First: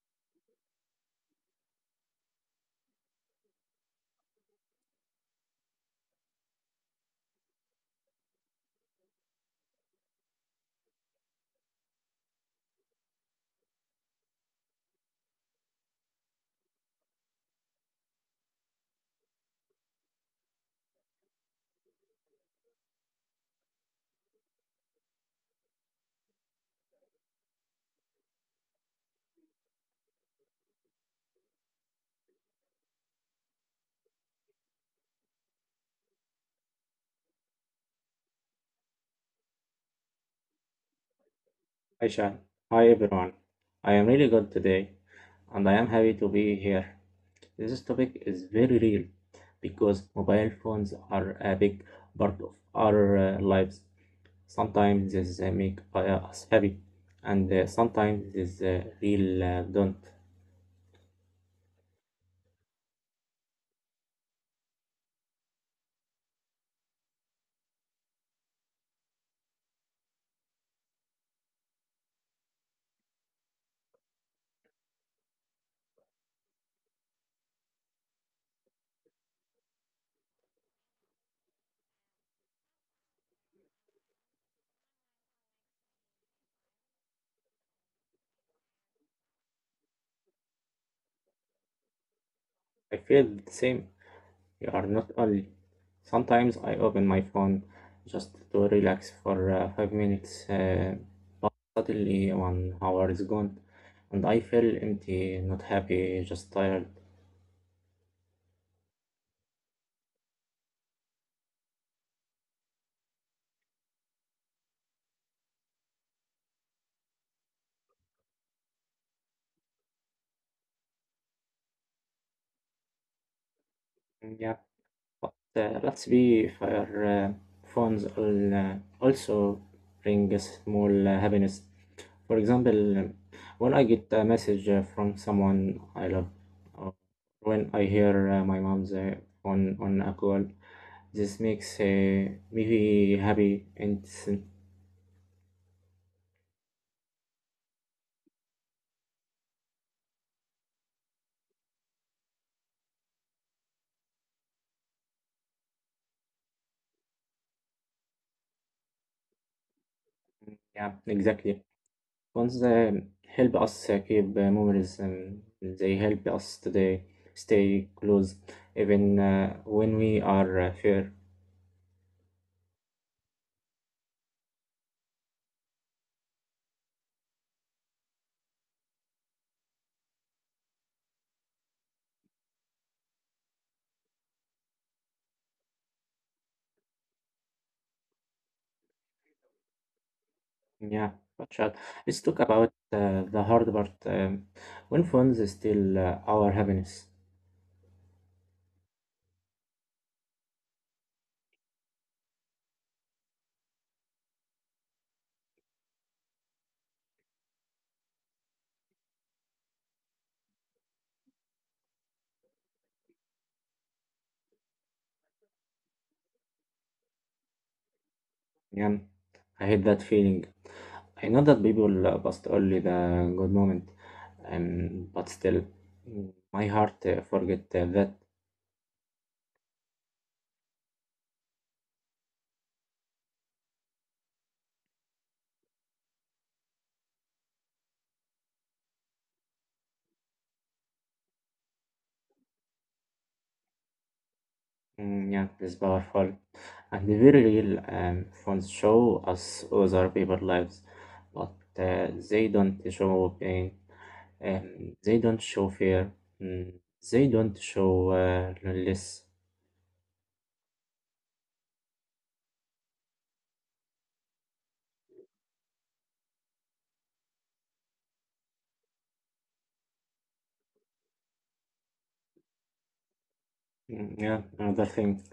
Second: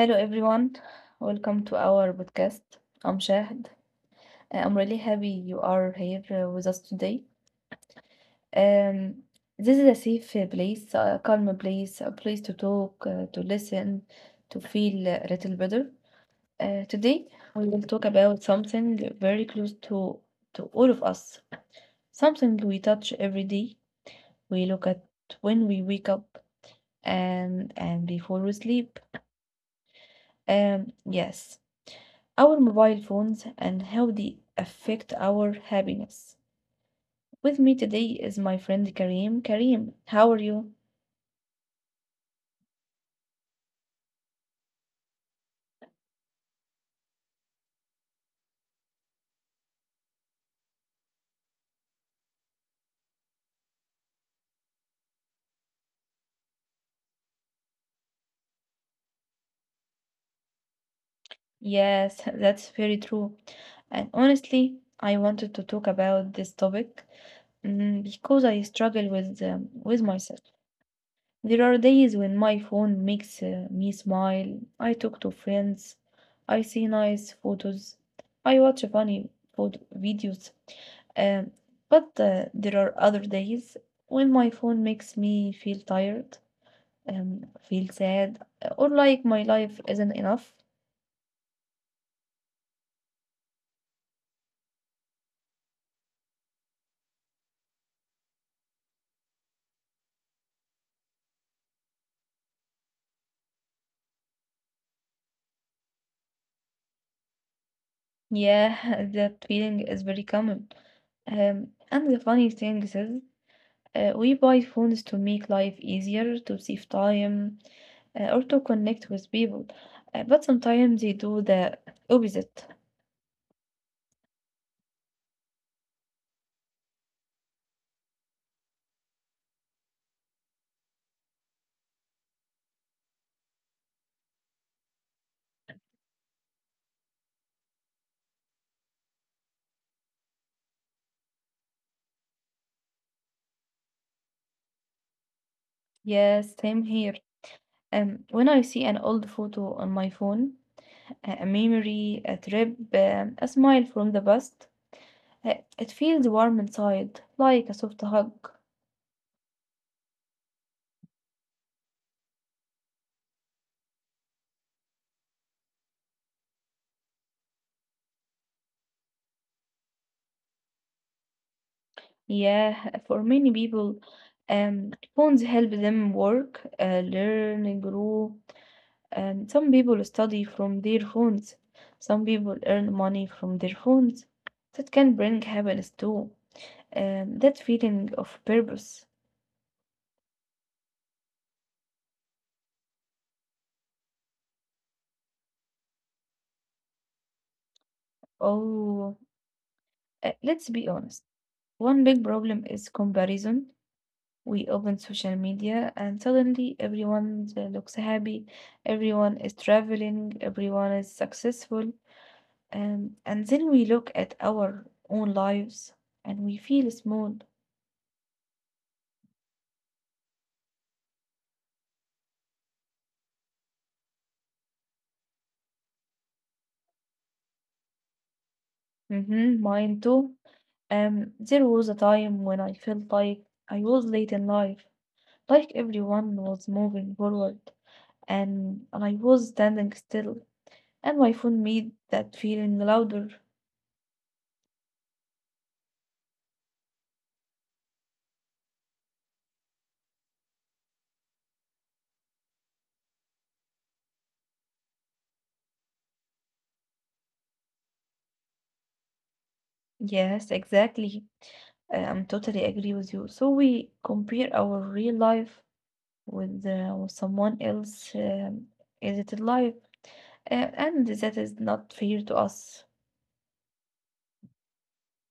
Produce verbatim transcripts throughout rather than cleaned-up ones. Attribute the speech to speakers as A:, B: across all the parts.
A: Hello everyone, welcome to our podcast. I'm Shahd. Uh, I'm really happy you are here uh, with us today. Um, this is a safe uh, place, a calm place, a place to talk, uh, to listen, to feel a little better. Uh, today we will talk about something very close to to all of us, something we touch every day. We look at when we wake up and and before we sleep. Um, yes. Our mobile phones and how they affect our happiness. With me today is my friend Karim. Karim, how are you?
B: Hi, Sean. Hi, everyone. I am really good today, and I am happy to be here. This topic is very real because mobile phones are a big part of our uh, lives. Sometimes they make uh, us happy, and uh, sometimes this uh, real uh, don't.
A: Yes, that's very true. And honestly, I wanted to talk about this topic mm, because I struggle with um, with myself. There are days when my phone makes uh, me smile. I talk to friends. I see nice photos. I watch funny photo videos. Um, but uh, there are other days when my phone makes me feel tired, um, feel sad, or like my life isn't enough.
B: I feel the same. You are not only. Sometimes I open my phone just to relax for uh, five minutes. Uh, Suddenly, one hour is gone, and I feel empty, not happy, just tired.
A: Yeah, that feeling is very common. Um, and the funny thing is, Uh, we buy phones to make life easier, to save time, uh, or to connect with people. Uh, but sometimes they do the opposite.
B: Yeah, but uh, let's be fair. Uh, phones al- uh, also bring a small uh, happiness. For example, um, when I get a message uh, from someone I love, when I hear uh, my mom's uh, on on a call, this makes uh, me happy, and
A: Yes, same here. Um, when I see an old photo on my phone, a a memory, a trip, um, a smile from the past, Uh, it feels warm inside, like a soft hug.
B: yeah, exactly. Ones that help us uh, keep uh, memories, and they help us today stay close even uh, when we are uh, far.
A: Yeah, for many people, um, phones help them work, uh, learn, grow. Um, some people study from their phones. Some people earn money from their phones. That can bring happiness too. Um, that feeling of purpose.
B: Yeah, but Shad, let's talk about uh, the hard part um, when phones is still uh, our happiness.
A: Oh, uh, let's be honest. One big problem is comparison. We open social media and suddenly everyone looks happy, everyone is traveling, everyone is successful, and, and then we look at our own lives and we feel small.
B: Yeah, I hate that feeling. I know that people uh, post only the good moment, um, but still, mm, my heart uh, forget uh, that.
A: Mm-hmm, mine too. Um, there was a time when I felt like I was late in life, like everyone was moving forward and I was standing still, and my phone made that feeling louder.
B: Mm, yeah, that's powerful. And the very real um, phones show us other people's lives, but uh, they don't show pain, um, they don't show fear, mm, they don't show uh, loneliness.
A: Yes, exactly. I- I'm totally agree with you. So we compare our real life with, uh, with someone else um, edited life, uh, and that is not fair to us.
B: Mm, yeah, another thing,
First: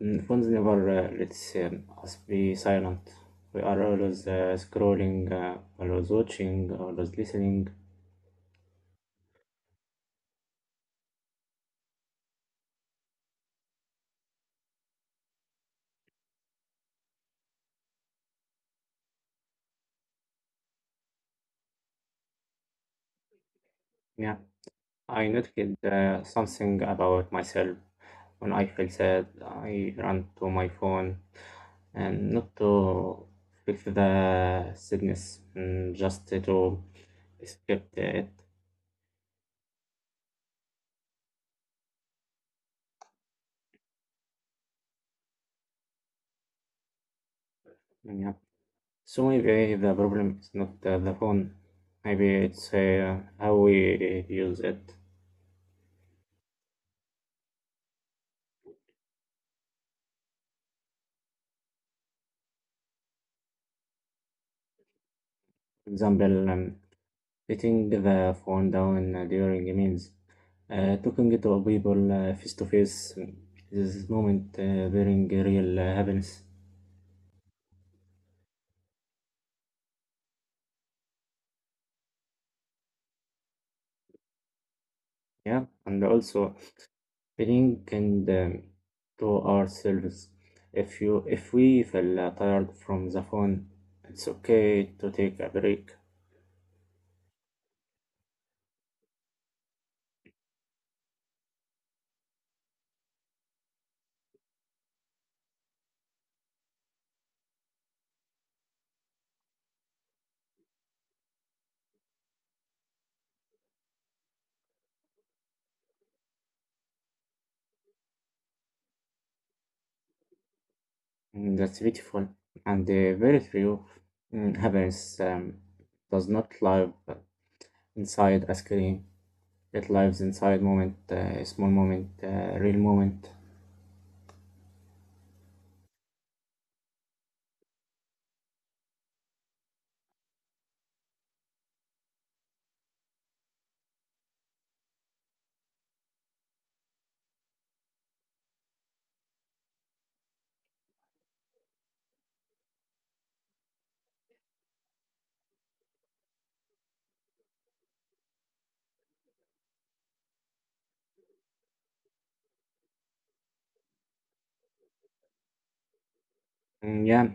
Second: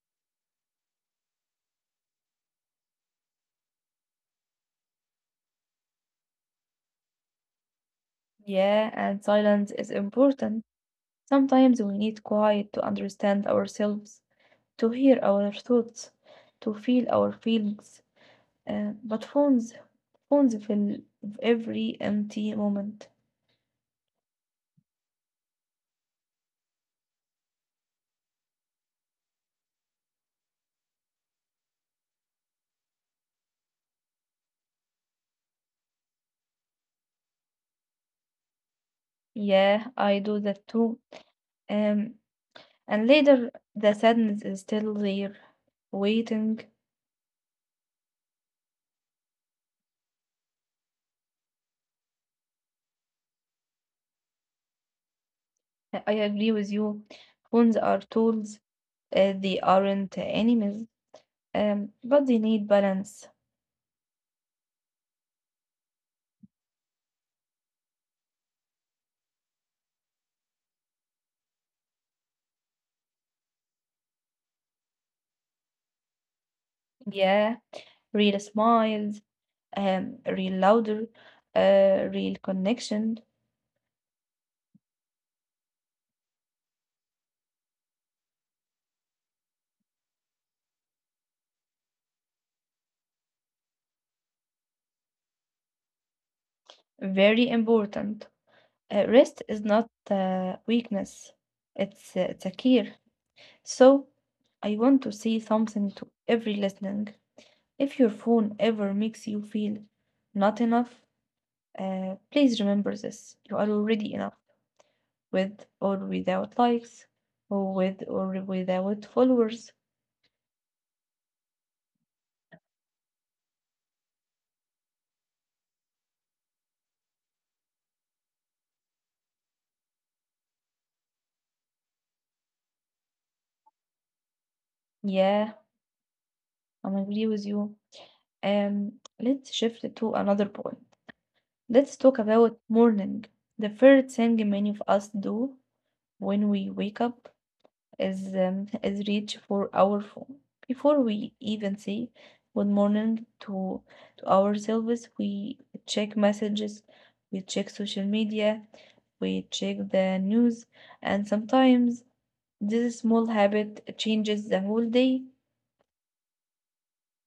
B: mm, phones never uh, lets um, us be silent. We are always uh, scrolling, uh, always watching, always listening.
A: Yeah, and silence is important. Sometimes we need quiet to understand ourselves, to hear our thoughts, to feel our feelings. Uh, but phones, phones fill every empty moment.
B: Yeah. I noticed uh, something about myself. When I feel sad, I run to my phone and not to fix the sadness, mm, just to escape it.
A: Yeah, I do that too. Um, And later, the sadness is still there, waiting.
B: Yeah. So maybe the problem is not uh, the phone. Maybe it's uh, how we use it.
A: I agree with you. Phones are tools, uh, they aren't enemies, um, but they need balance.
B: For example, um, letting the phone down during meals. Uh, talking to people uh, face to face, this moment uh, bring real uh, happiness.
A: Yeah, real smiles, um, real louder, uh, real connection.
B: Yeah, and also feeling and um, to ourselves. If you if we feel uh, tired from the phone, it's okay to take a break.
A: Very important. Uh, rest is not uh, weakness, it's, uh, it's a care. So, I want to say something to every listening. If your phone ever makes you feel not enough, Uh, please remember this. You are already enough with or without likes, or with or without followers.
B: Mm, that's beautiful and uh, very true. Mm, happiness um, does not live inside a screen. It lives inside moment, uh, small moment, uh, real moment.
A: Yeah, I agree with you. Um, let's shift to another point. Let's talk about morning. The first thing many of us do when we wake up is um, is reach for our phone. Before we even say good morning to to ourselves, we check messages, we check social media, we check the news, and sometimes this small habit changes the whole day.
B: Mm, yeah,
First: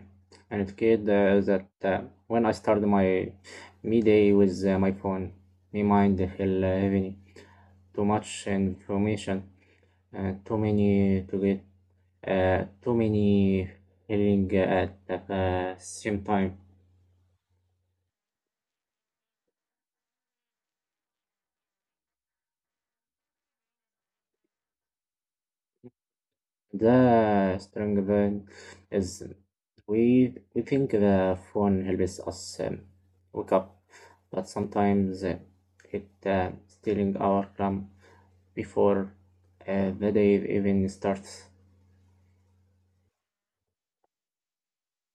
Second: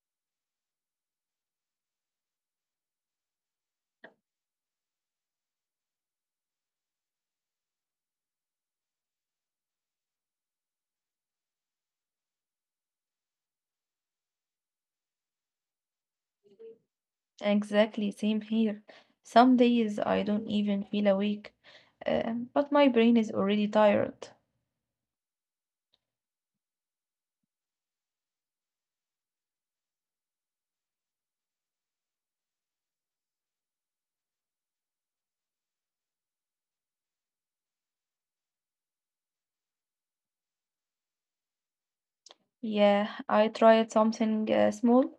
B: and it kid uh, that uh, when I start my me day with uh, my phone, my mind feel uh, heavy, too much information, uh, too many to get, uh, too many feeling at the uh, same time.
A: Exactly, same here. Some days I don't even feel awake, um, but my brain is already tired.
B: The strong thing is we we think the phone helps us um, wake up, but sometimes uh, it uh, stealing our calm before uh, the day even starts.
A: Yeah, I tried something uh, small,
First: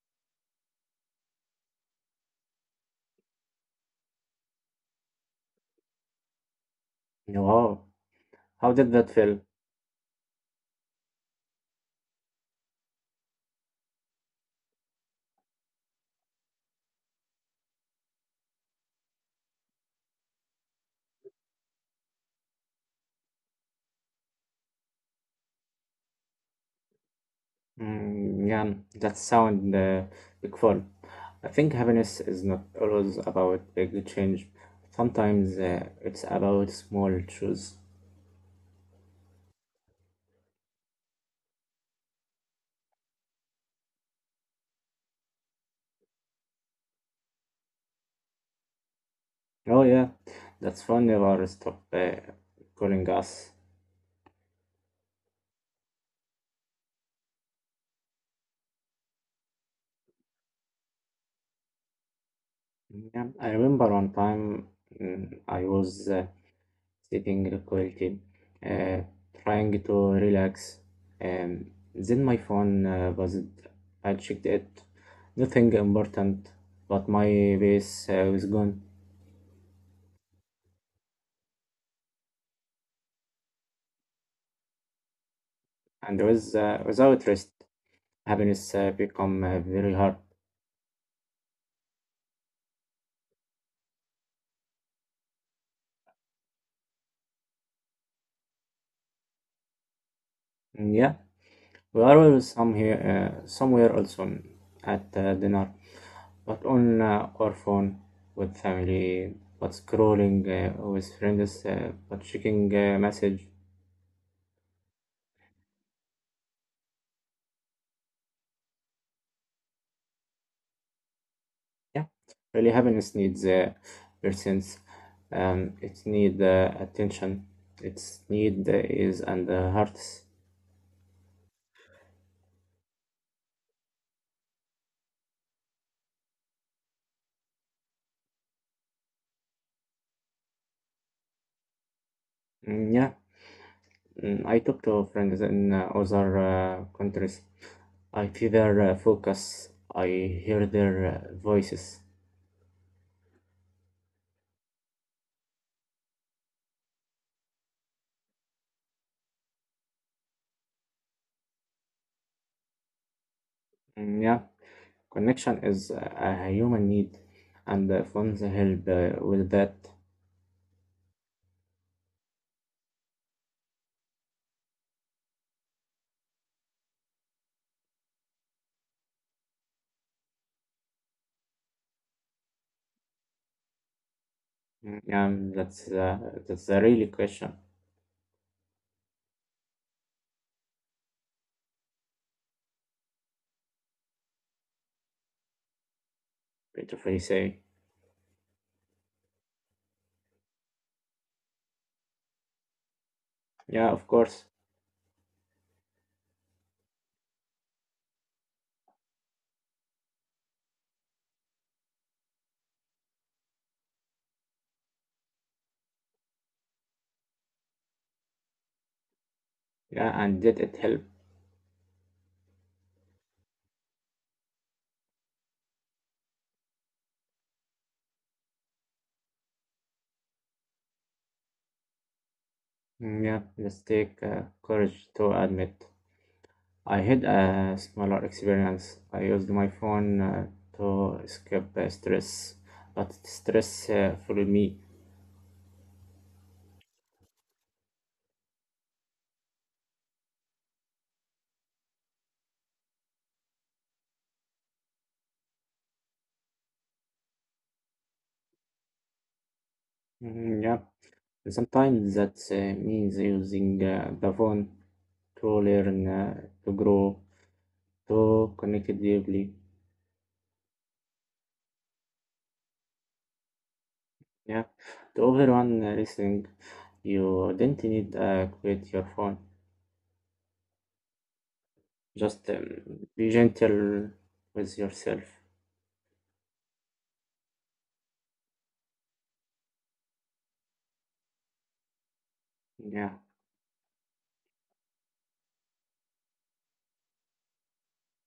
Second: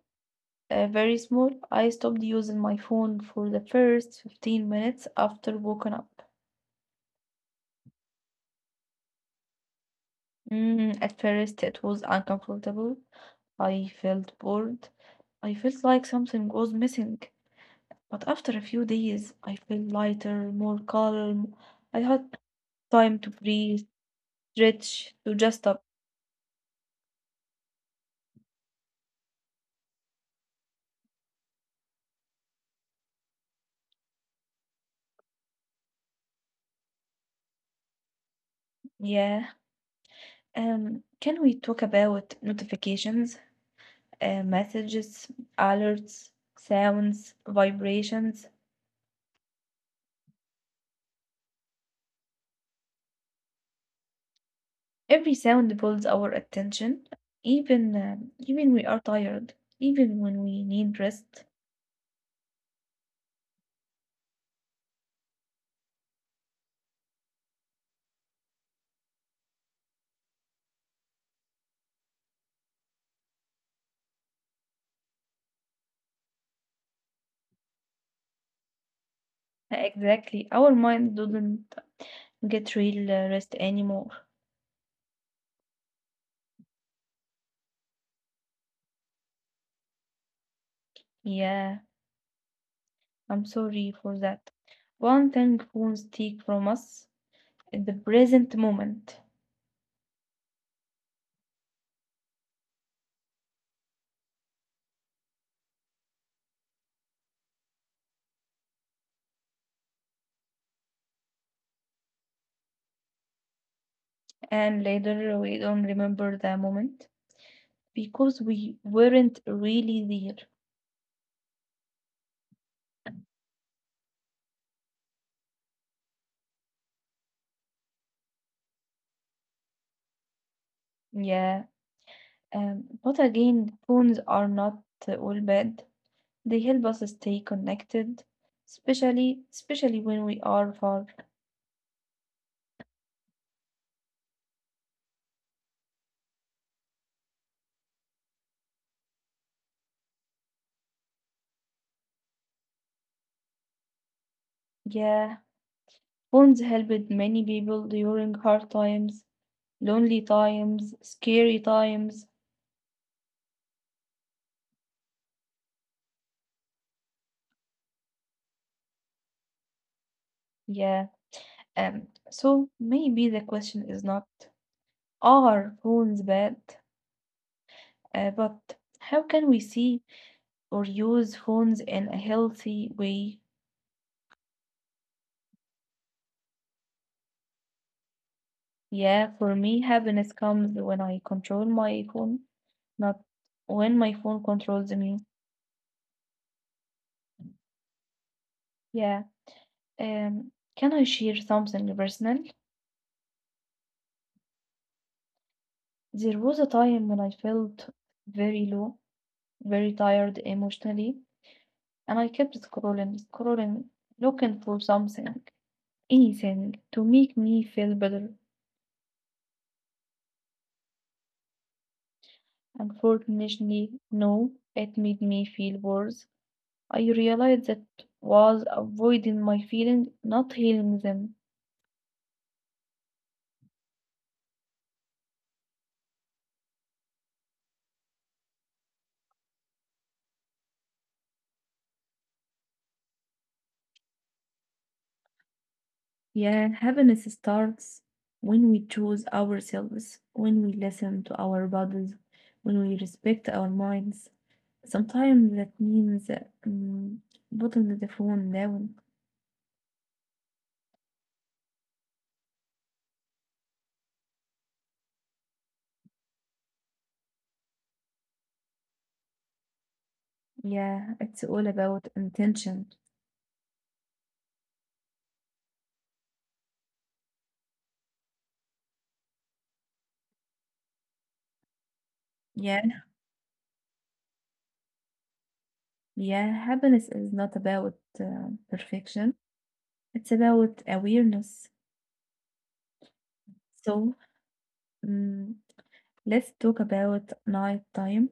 A: uh, very small. I stopped using my phone for the first fifteen minutes after waking up.
B: Wow, how did that feel?
A: Mm, at first, it was uncomfortable. I felt bored. I felt like something was missing. But after a few days, I felt lighter, more calm. I had time to breathe, stretch, to just stop.
B: Mm, yeah, that sound uh, big fun. I think happiness is not always about big change. Sometimes uh, it's about small truths.
A: Yeah. Um, can we talk about notifications, uh, messages, alerts, sounds, vibrations?
B: Oh yeah, that's fun. Never stop uh, calling us.
A: Every sound pulls our attention, even uh, even we are tired, even when we need rest.
B: Yeah, I remember one time, mm, I was uh, sitting required, uh, trying to relax. Um, then my phone uh, buzzed. I checked it. Nothing important, but my base uh, was gone.
A: Exactly. Our mind does not get real uh, rest anymore.
B: And with, uh, without rest, happiness uh, become uh, very hard.
A: Yeah, I'm sorry for that. One thing phones take from us is the present moment,
B: Mm, yeah, we are all some here, uh, somewhere also at uh, dinner, but on uh, our phone with family, but scrolling uh, with friends, uh, but checking uh, message.
A: and later we don't remember the moment because we weren't really there.
B: Yeah, really happiness needs uh, persons. Um, it need uh, attention. Its need uh, is and the hearts.
A: Yeah, um, but again, phones are not uh, all bad. They help us stay connected, especially especially when we are far.
B: Mm, yeah, mm, I talk to friends in uh, other uh, countries. I feel their uh, focus. I hear their uh, voices.
A: Yeah, phones helped many people during hard times, lonely times, scary times.
B: Mm, yeah, connection is uh, a, human need, and uh, phones help uh, with that.
A: Yeah. Um, so maybe the question is not are phones bad, uh, but how can we see or use phones in a healthy way?
B: Mm, yeah, that's uh, that's a really question.
A: Yeah, for me, happiness comes when I control my phone, not when my phone controls me.
B: Peter Frey say.
A: Yeah. Um, can I share something personal?
B: Yeah, of course.
A: There was a time when I felt very low, very tired emotionally. And I kept scrolling, scrolling, looking for something, anything to make me feel better.
B: Yeah, and did it help?
A: Unfortunately, no, it made me feel worse. I realized that was avoiding my feelings, not healing them.
B: Mm, yeah, let's take uh, courage to admit. I had a smaller experience. I used my phone uh, to escape uh, stress, but stress uh, followed me.
A: Yeah, happiness starts when we choose ourselves, when we listen to our bodies, when we respect our minds. Sometimes that means um, putting the phone down.
B: Mm, yeah, and sometimes that uh, means using uh, the phone to learn, uh, to grow, to connect deeply.
A: Yeah, it's all about intention.
B: Yeah, to everyone uh, listening, you don't need uh, quit your phone. Just
A: Yeah,
B: um, be gentle with yourself.
A: yeah, happiness is not about uh, perfection, it's about awareness.
B: Yeah.
A: So, mm, let's talk about night time,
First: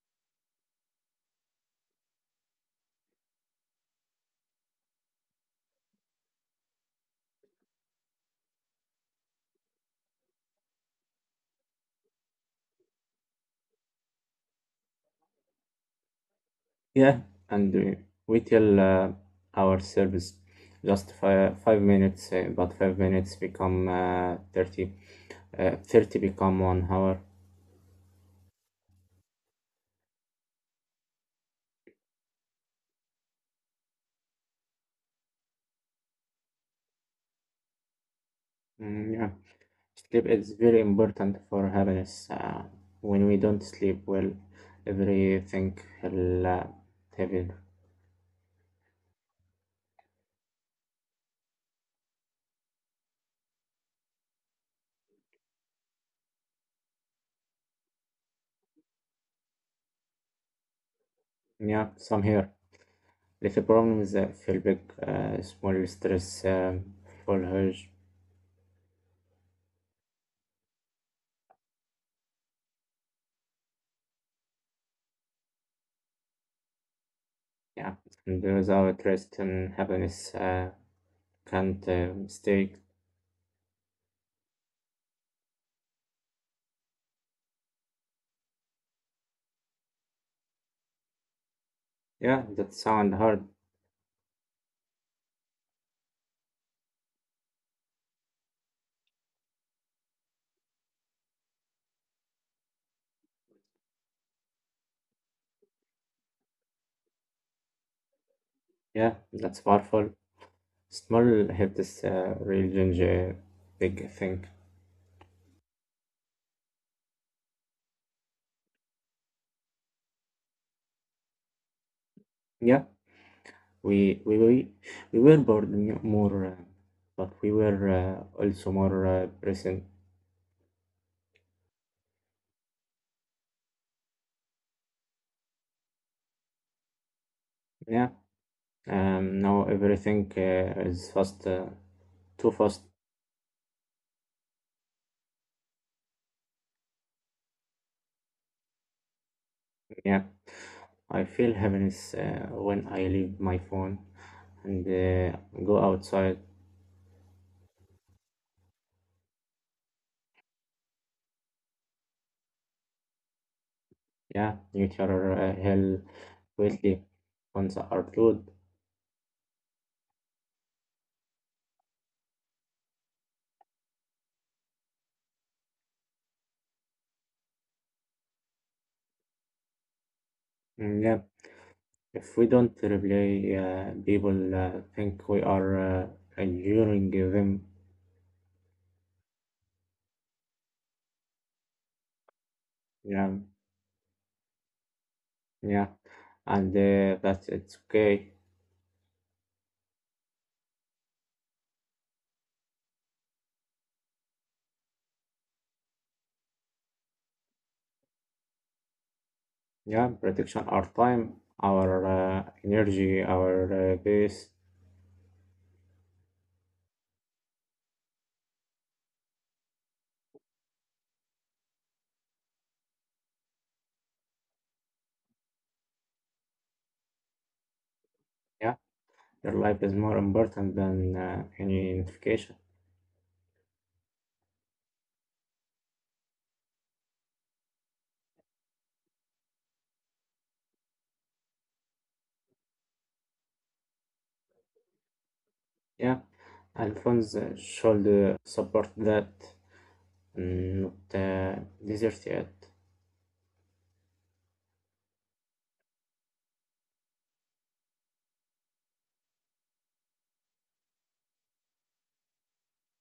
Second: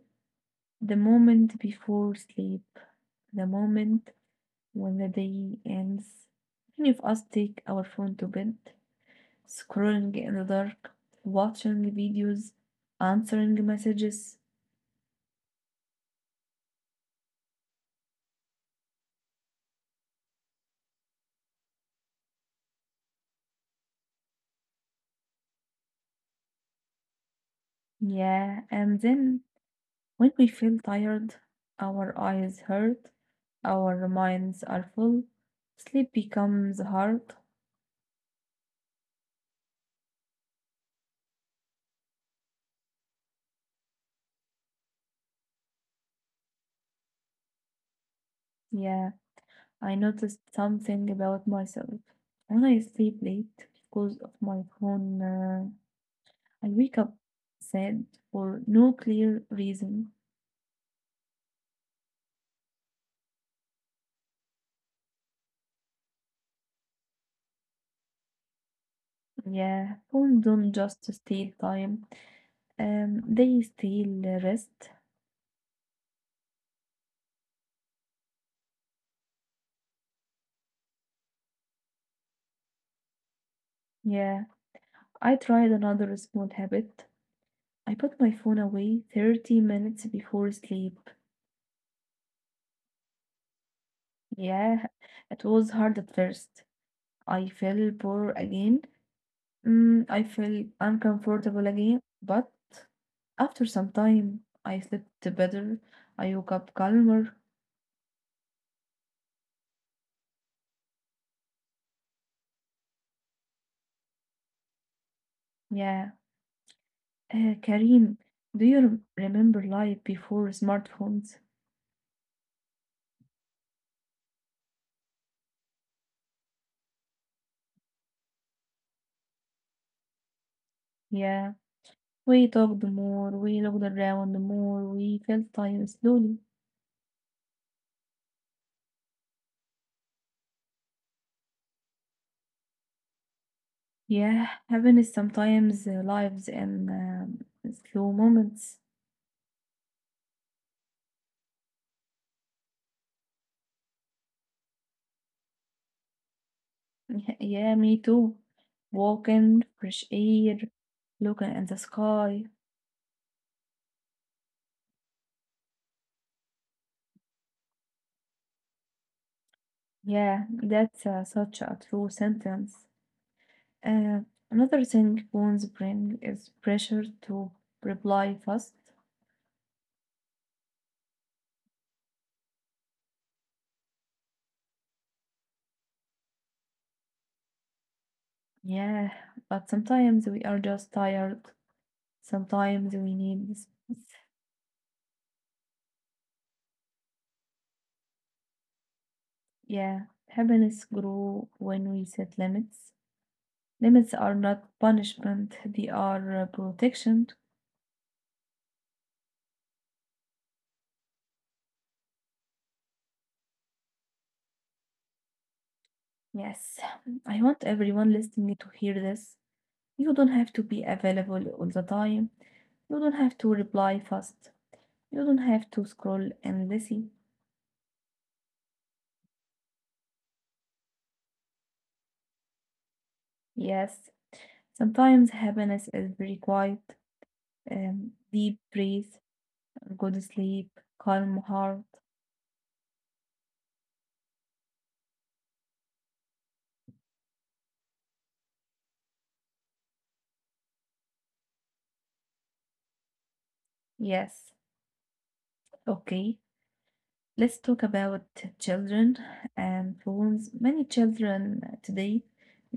A: the moment before sleep, the moment when the day ends. Many of us take our phone to bed, scrolling in the dark, watching videos, answering messages.
B: Yeah, and we, we tell uh, our service just five, five minutes, uh, but five minutes become uh, thirty, uh, thirty become one hour.
A: Yeah, and then when we feel tired, our eyes hurt, our minds are full, sleep becomes hard.
B: Mm, yeah, sleep is very important for happiness. Uh, when we don't sleep well, everything will uh, heavy.
A: Yeah, I noticed something about myself. When I sleep late because of my phone, uh, I wake up sad for no clear reason.
B: Yeah, some here. Little problems uh, feel big, uh, small stress uh, full huge.
A: Yeah, phone don't just steal time, um, they steal rest.
B: Yeah, and without rest and happiness uh, can't uh, stay.
A: Yeah, I tried another small habit. I put my phone away thirty minutes before sleep.
B: Yeah, that sound hard.
A: Yeah, it was hard at first. I feel poor again. Mm, I feel uncomfortable again. But after some time, I slept better. I woke up calmer.
B: Yeah, that's powerful. Small helps uh, real change uh, big thing.
A: Yeah. Uh, Karim, do you rem- remember life before smartphones?
B: Yeah, we we we, we were bored m- more, uh, but we were uh, also more uh, present.
A: Yeah. We talked more. We looked around more. We felt time slowly.
B: Yeah, um, now everything uh, is fast, uh, too fast.
A: Yeah, happiness sometimes uh, lives in um, slow moments.
B: Yeah, I feel happiness uh, when I leave my phone and uh, go outside.
A: Yeah, me too. Walking, fresh air, looking at the sky.
B: Yeah, nature uh, hell quickly once are art.
A: Yeah, that's uh, such a true sentence. Uh, another thing phones bring is pressure to reply fast.
B: Yeah. If we don't reply, uh, people uh, think we are uh, ignoring them.
A: Yeah, but sometimes we are just tired. Sometimes we
B: Yeah,
A: need space.
B: yeah, and uh, that's it's okay.
A: Yeah, happiness grow when we set limits. Limits are not punishment, they are uh, protection.
B: Yeah, protection our time, our uh, energy, our uh, base.
A: Yes, I want everyone listening to hear this. You don't have to be available all the time. You don't have to reply fast. You don't have to scroll endlessly.
B: Yeah, your life is more important than uh, any notification.
A: Yes, sometimes happiness is very quiet, um, deep breath, good sleep, calm heart.
B: Yeah, and funds uh, should uh, support that, not uh, desert yet.
A: Yes, okay. Let's talk about children and phones. Many children today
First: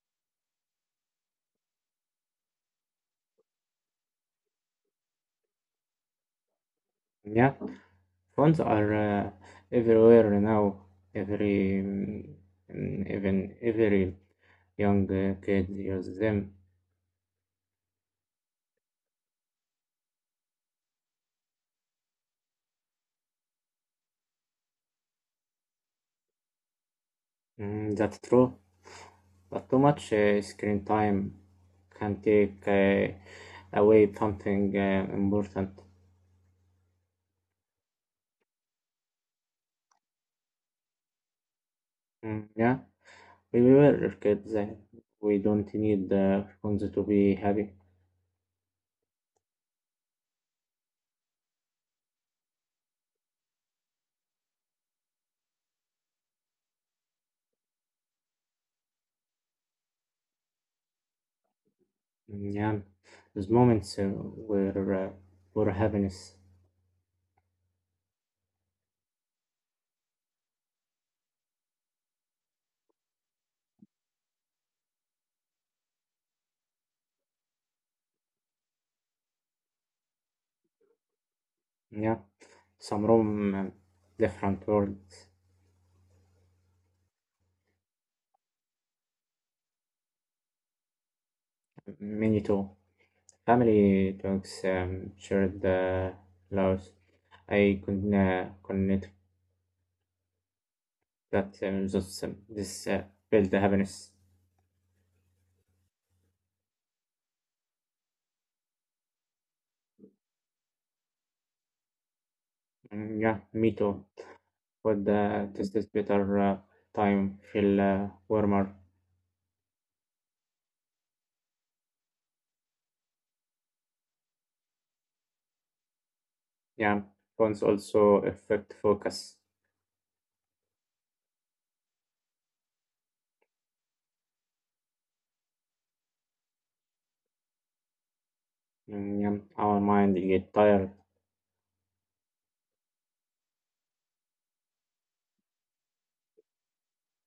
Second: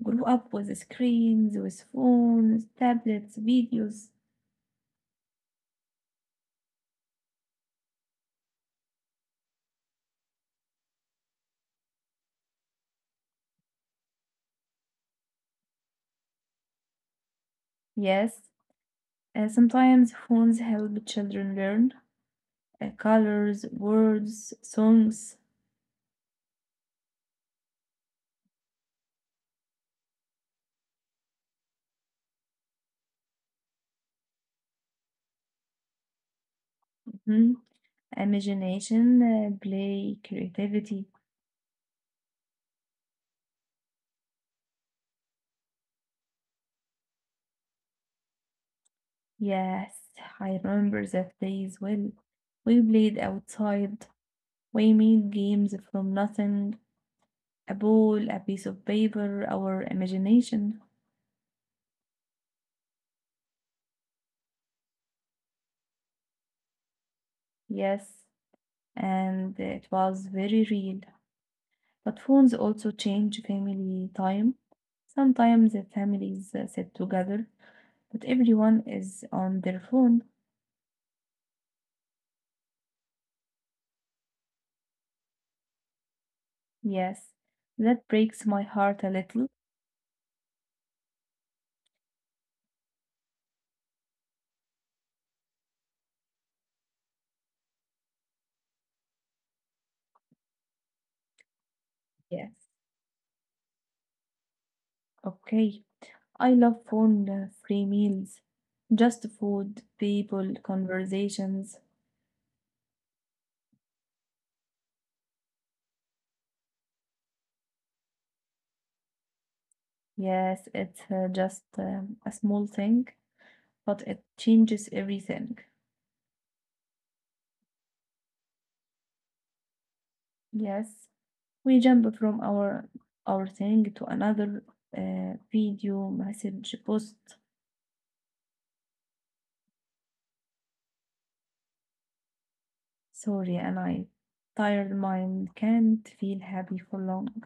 A: grew up with screens, with phones, tablets, videos.
B: Yeah. Phones are uh, everywhere now. Every mm, even every young uh, kid uses them.
A: Yes, uh, sometimes phones help children learn, uh, colors, words, songs,
B: Mm, that's true. But too much uh, screen time can take uh, away something uh, important.
A: mhm, imagination, uh, play, creativity.
B: Mm, yeah, we were kids. Uh, we don't need the phones to be happy.
A: Yes, I remember that day as well. We played outside. We made games from nothing. A ball, a piece of paper, our imagination.
B: Mm, yeah, those moments uh, were uh, where happiness.
A: Yes, and it was very real. But phones also change family time. Sometimes the families uh, sit together, but everyone is on their phone.
B: Yeah, some room, uh, different worlds.
A: Yes, that breaks my heart a little.
B: Many too. Family talks, um, shared the loves. I could uh, connect that um, those,
A: Yes,
B: um, this uh, build the happiness.
A: okay. I love phone uh, free meals, just food, people, conversations.
B: Mm, yeah, me too. But uh, this is better uh, time feel uh, warmer.
A: Yes, it's uh, just um, a small thing, but it changes everything.
B: Yeah, phones also affect focus.
A: Yes, we jump from our our thing to another uh, video, message, post.
B: Mm, yeah, our mind get tired.
A: Sorry, and I tired mind can't feel happy for long.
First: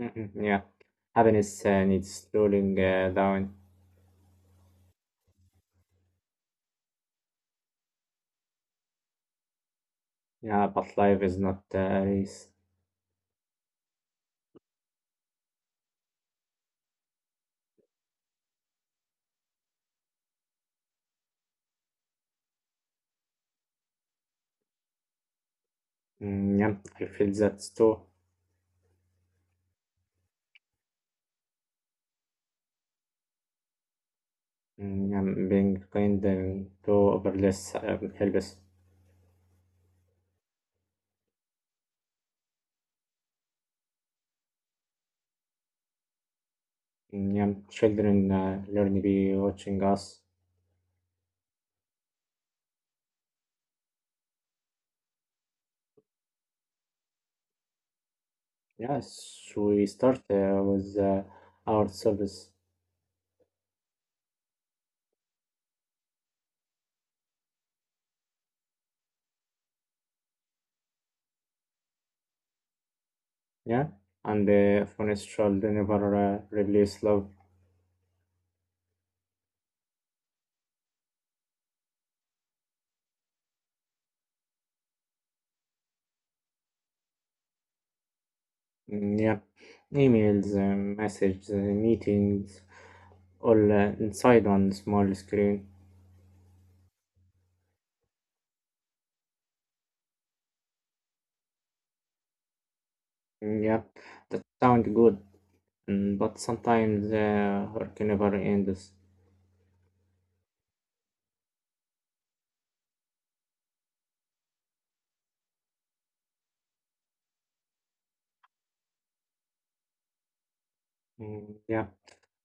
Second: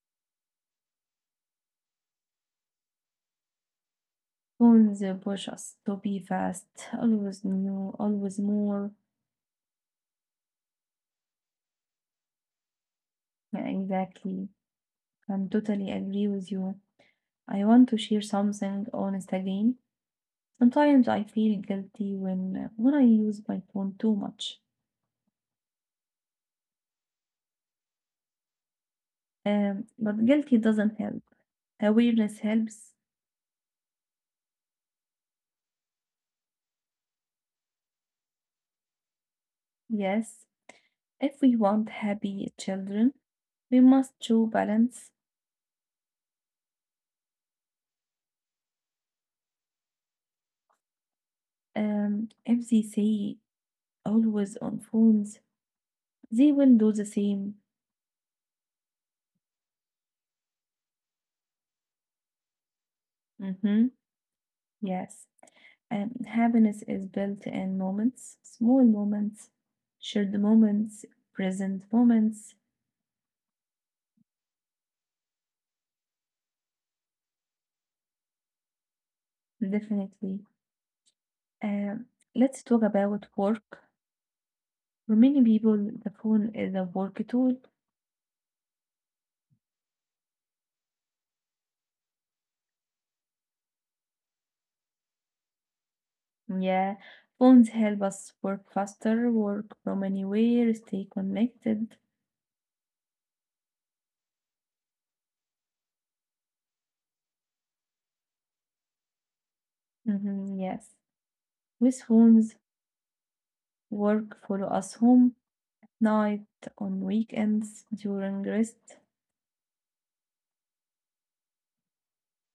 B: Mm-mm, yeah, happiness uh, needs slowing uh, down.
A: Phones push us to be fast, always new, always more.
B: Yeah, but life is not a race.
A: Yeah, exactly. I'm totally agree with you. I want to share something honest again. Sometimes I feel guilty when uh, when I use my phone too much.
B: Mm, yeah, I feel that too.
A: Um, but guilty doesn't help. Awareness helps,
B: Mm, yeah, being kind um, to overless um, helps.
A: yes. If we want happy children, we must show balance.
B: Mm, yeah, children uh, learn to be watching us.
A: Um, if they say always on phones, they will do the same.
B: Yes, we start uh, with uh, our service.
A: Mm-hmm. Yes. Um, happiness is built in moments, small moments, shared moments, present moments,
B: Yeah, and uh, honest child never uh, replace love.
A: definitely. Um, let's talk about work. For many people, the phone is a work tool.
B: Mm, yeah, emails, um, messages, uh, meetings, all uh, inside on small screen.
A: Yeah, phones help us work faster, work from anywhere, stay connected.
B: Mm, yeah, that sound good, mm, but sometimes uh, work never ends.
A: Mhm, yes, with phones, work follow us home, night, on weekends, during rest.
B: Mm, yeah.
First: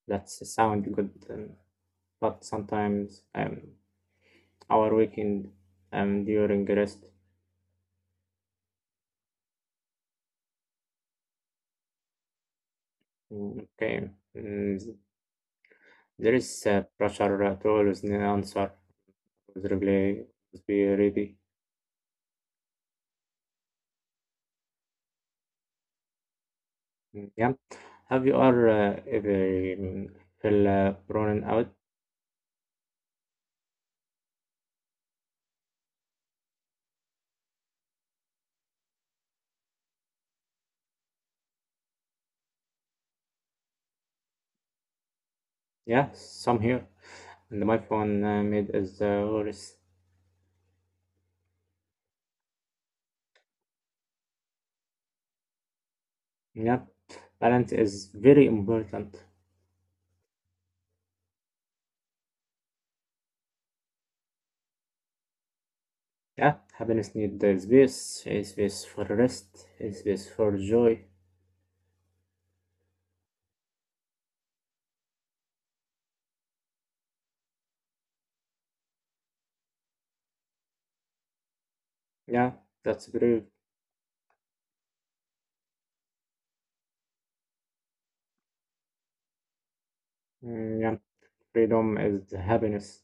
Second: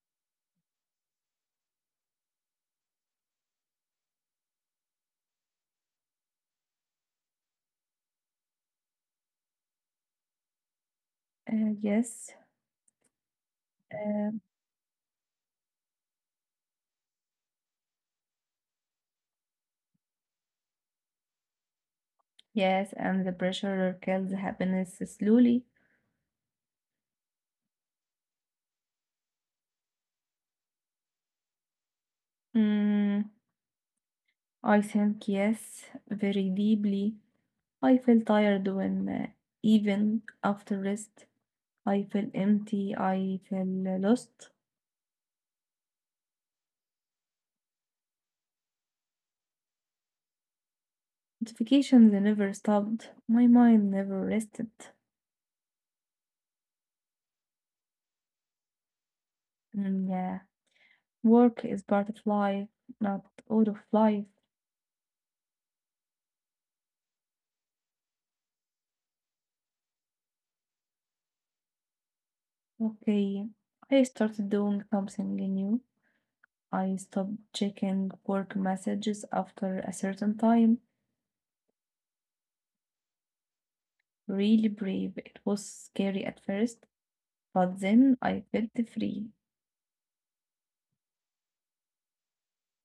B: That's sound good. Um, but sometimes um, our weekend um, during rest.
A: Uh, yes.
B: Mm, okay.
A: Um,
B: Mm, there is uh, pressure to always answer, always reply, always be ready.
A: yes, and the pressure kills happiness slowly.
B: Mm, yeah, have you are uh, ever um, feel uh, running out?
A: Mm, I think yes, very deeply. I feel tired when, uh, even after rest, I feel empty. I feel lost.
B: Yeah, some here, and my phone uh, made is uh, worse.
A: Notifications never stopped. My mind never rested.
B: Yeah, balance is very important.
A: Mm, yeah, work is part of life, not all of life.
B: Yeah, happiness need the space, a space for rest, a space for joy.
A: Okay, I started doing something new. I stopped checking work messages after a certain time.
B: Yeah, that's very.
A: Really brave. It was scary at first, but then I felt free.
B: Mm, yeah, freedom is happiness.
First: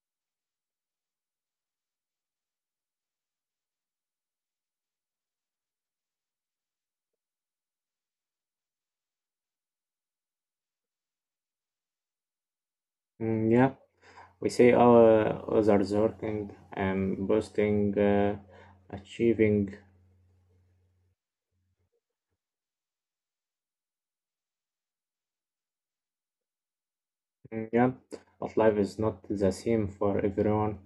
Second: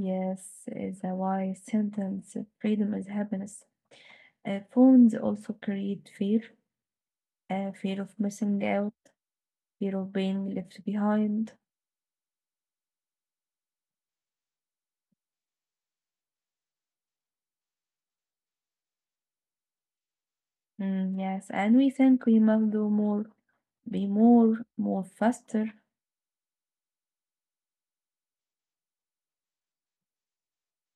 A: Yes, is a wise sentence. Freedom is happiness. Uh, phones also create fear. Uh, fear of missing out, fear of being left behind.
B: Mm, yeah, we see our others working and boasting, uh, achieving.
A: Mm, yes, and we think we must do more, be more, more faster.
B: Mm, yeah, but life is not the same for everyone.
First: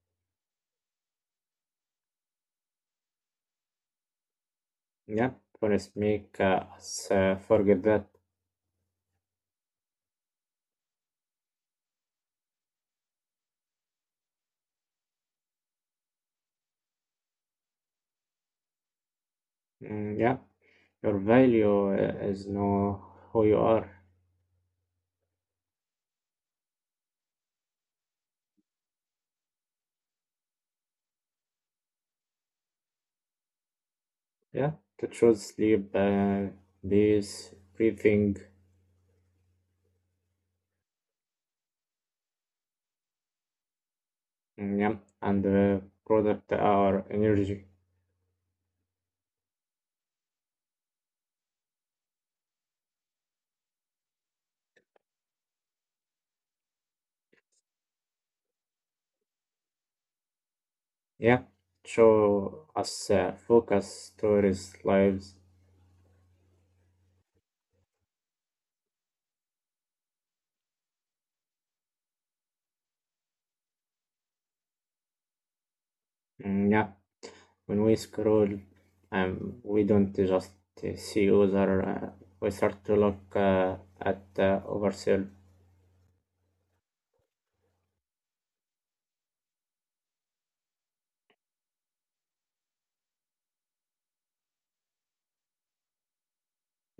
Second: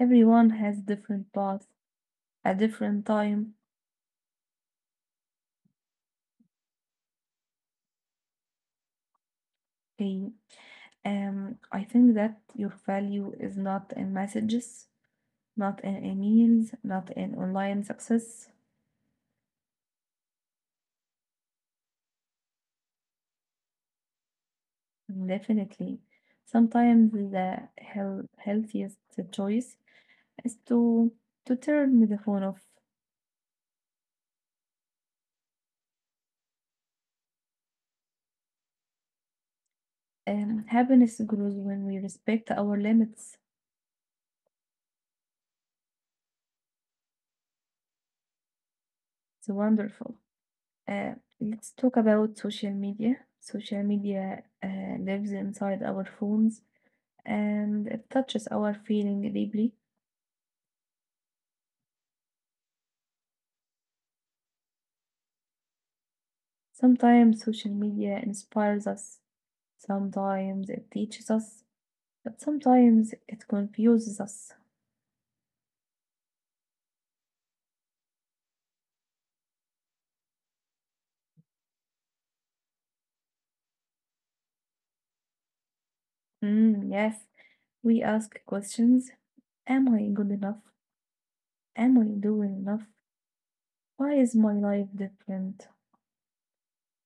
A: Everyone has different path, a different time.
B: Yeah, happiness make uh, us uh, forget that.
A: Okay. Um, I think that your value is not in messages, not in emails, not in online success.
B: Mm, yeah, your value uh, is know who you are.
A: Definitely. Sometimes the heal- healthiest choice is to to turn the phone off.
B: Yeah, to choose sleep, uh, peace, breathing.
A: Um, happiness grows when we respect our limits.
B: Mm, yeah, and uh, product our energy.
A: It's wonderful. Uh, let's talk about social media. Social media uh, lives inside our phones and it touches our feeling deeply.
B: Yeah, show us uh, focus stories, lives.
A: Sometimes social media inspires us, sometimes it teaches us, but sometimes it confuses us.
B: Mm, yeah, when we scroll, um, we don't just uh, see other. Uh, we start to look uh, at uh, ourselves.
A: Mm, yes, we ask questions. Am I good enough? Am I doing enough? Why is my life different?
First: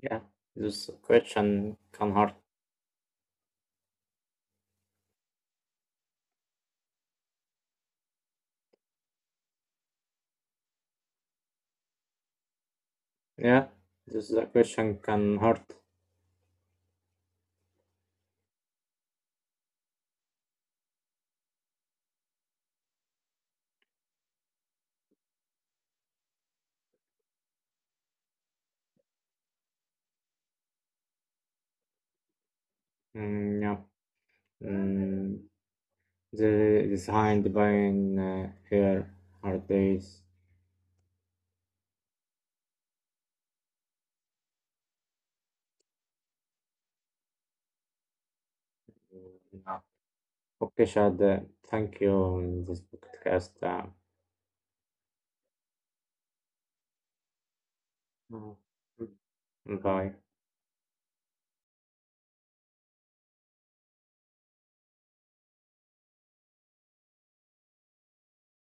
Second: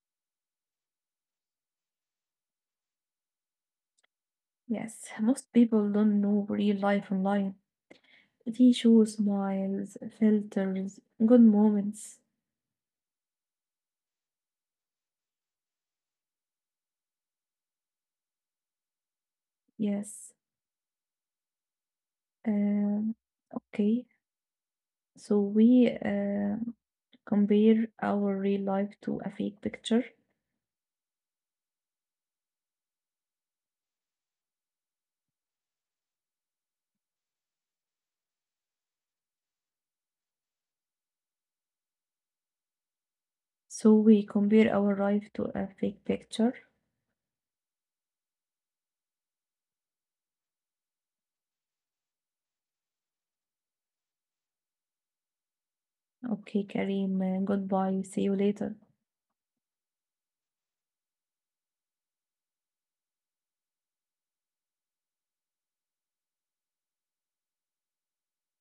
B: Yeah, this question can hurt.
A: Yes, most people don't know real life online. They show smiles, filters, good moments.
B: Yeah, this uh, question can hurt.
A: Yes. Um, okay, so we uh, compare our real life to a fake picture.
B: Mm, yeah, mm, the designed by uh, here are days.
A: So we compare our life to a fake picture.
B: Mm, yeah. Okay, Shad, uh, thank you on this podcast. Uh,
A: Okay, Kareem. Goodbye. See you
B: Mmh.
A: later.
B: Mmh, pareil.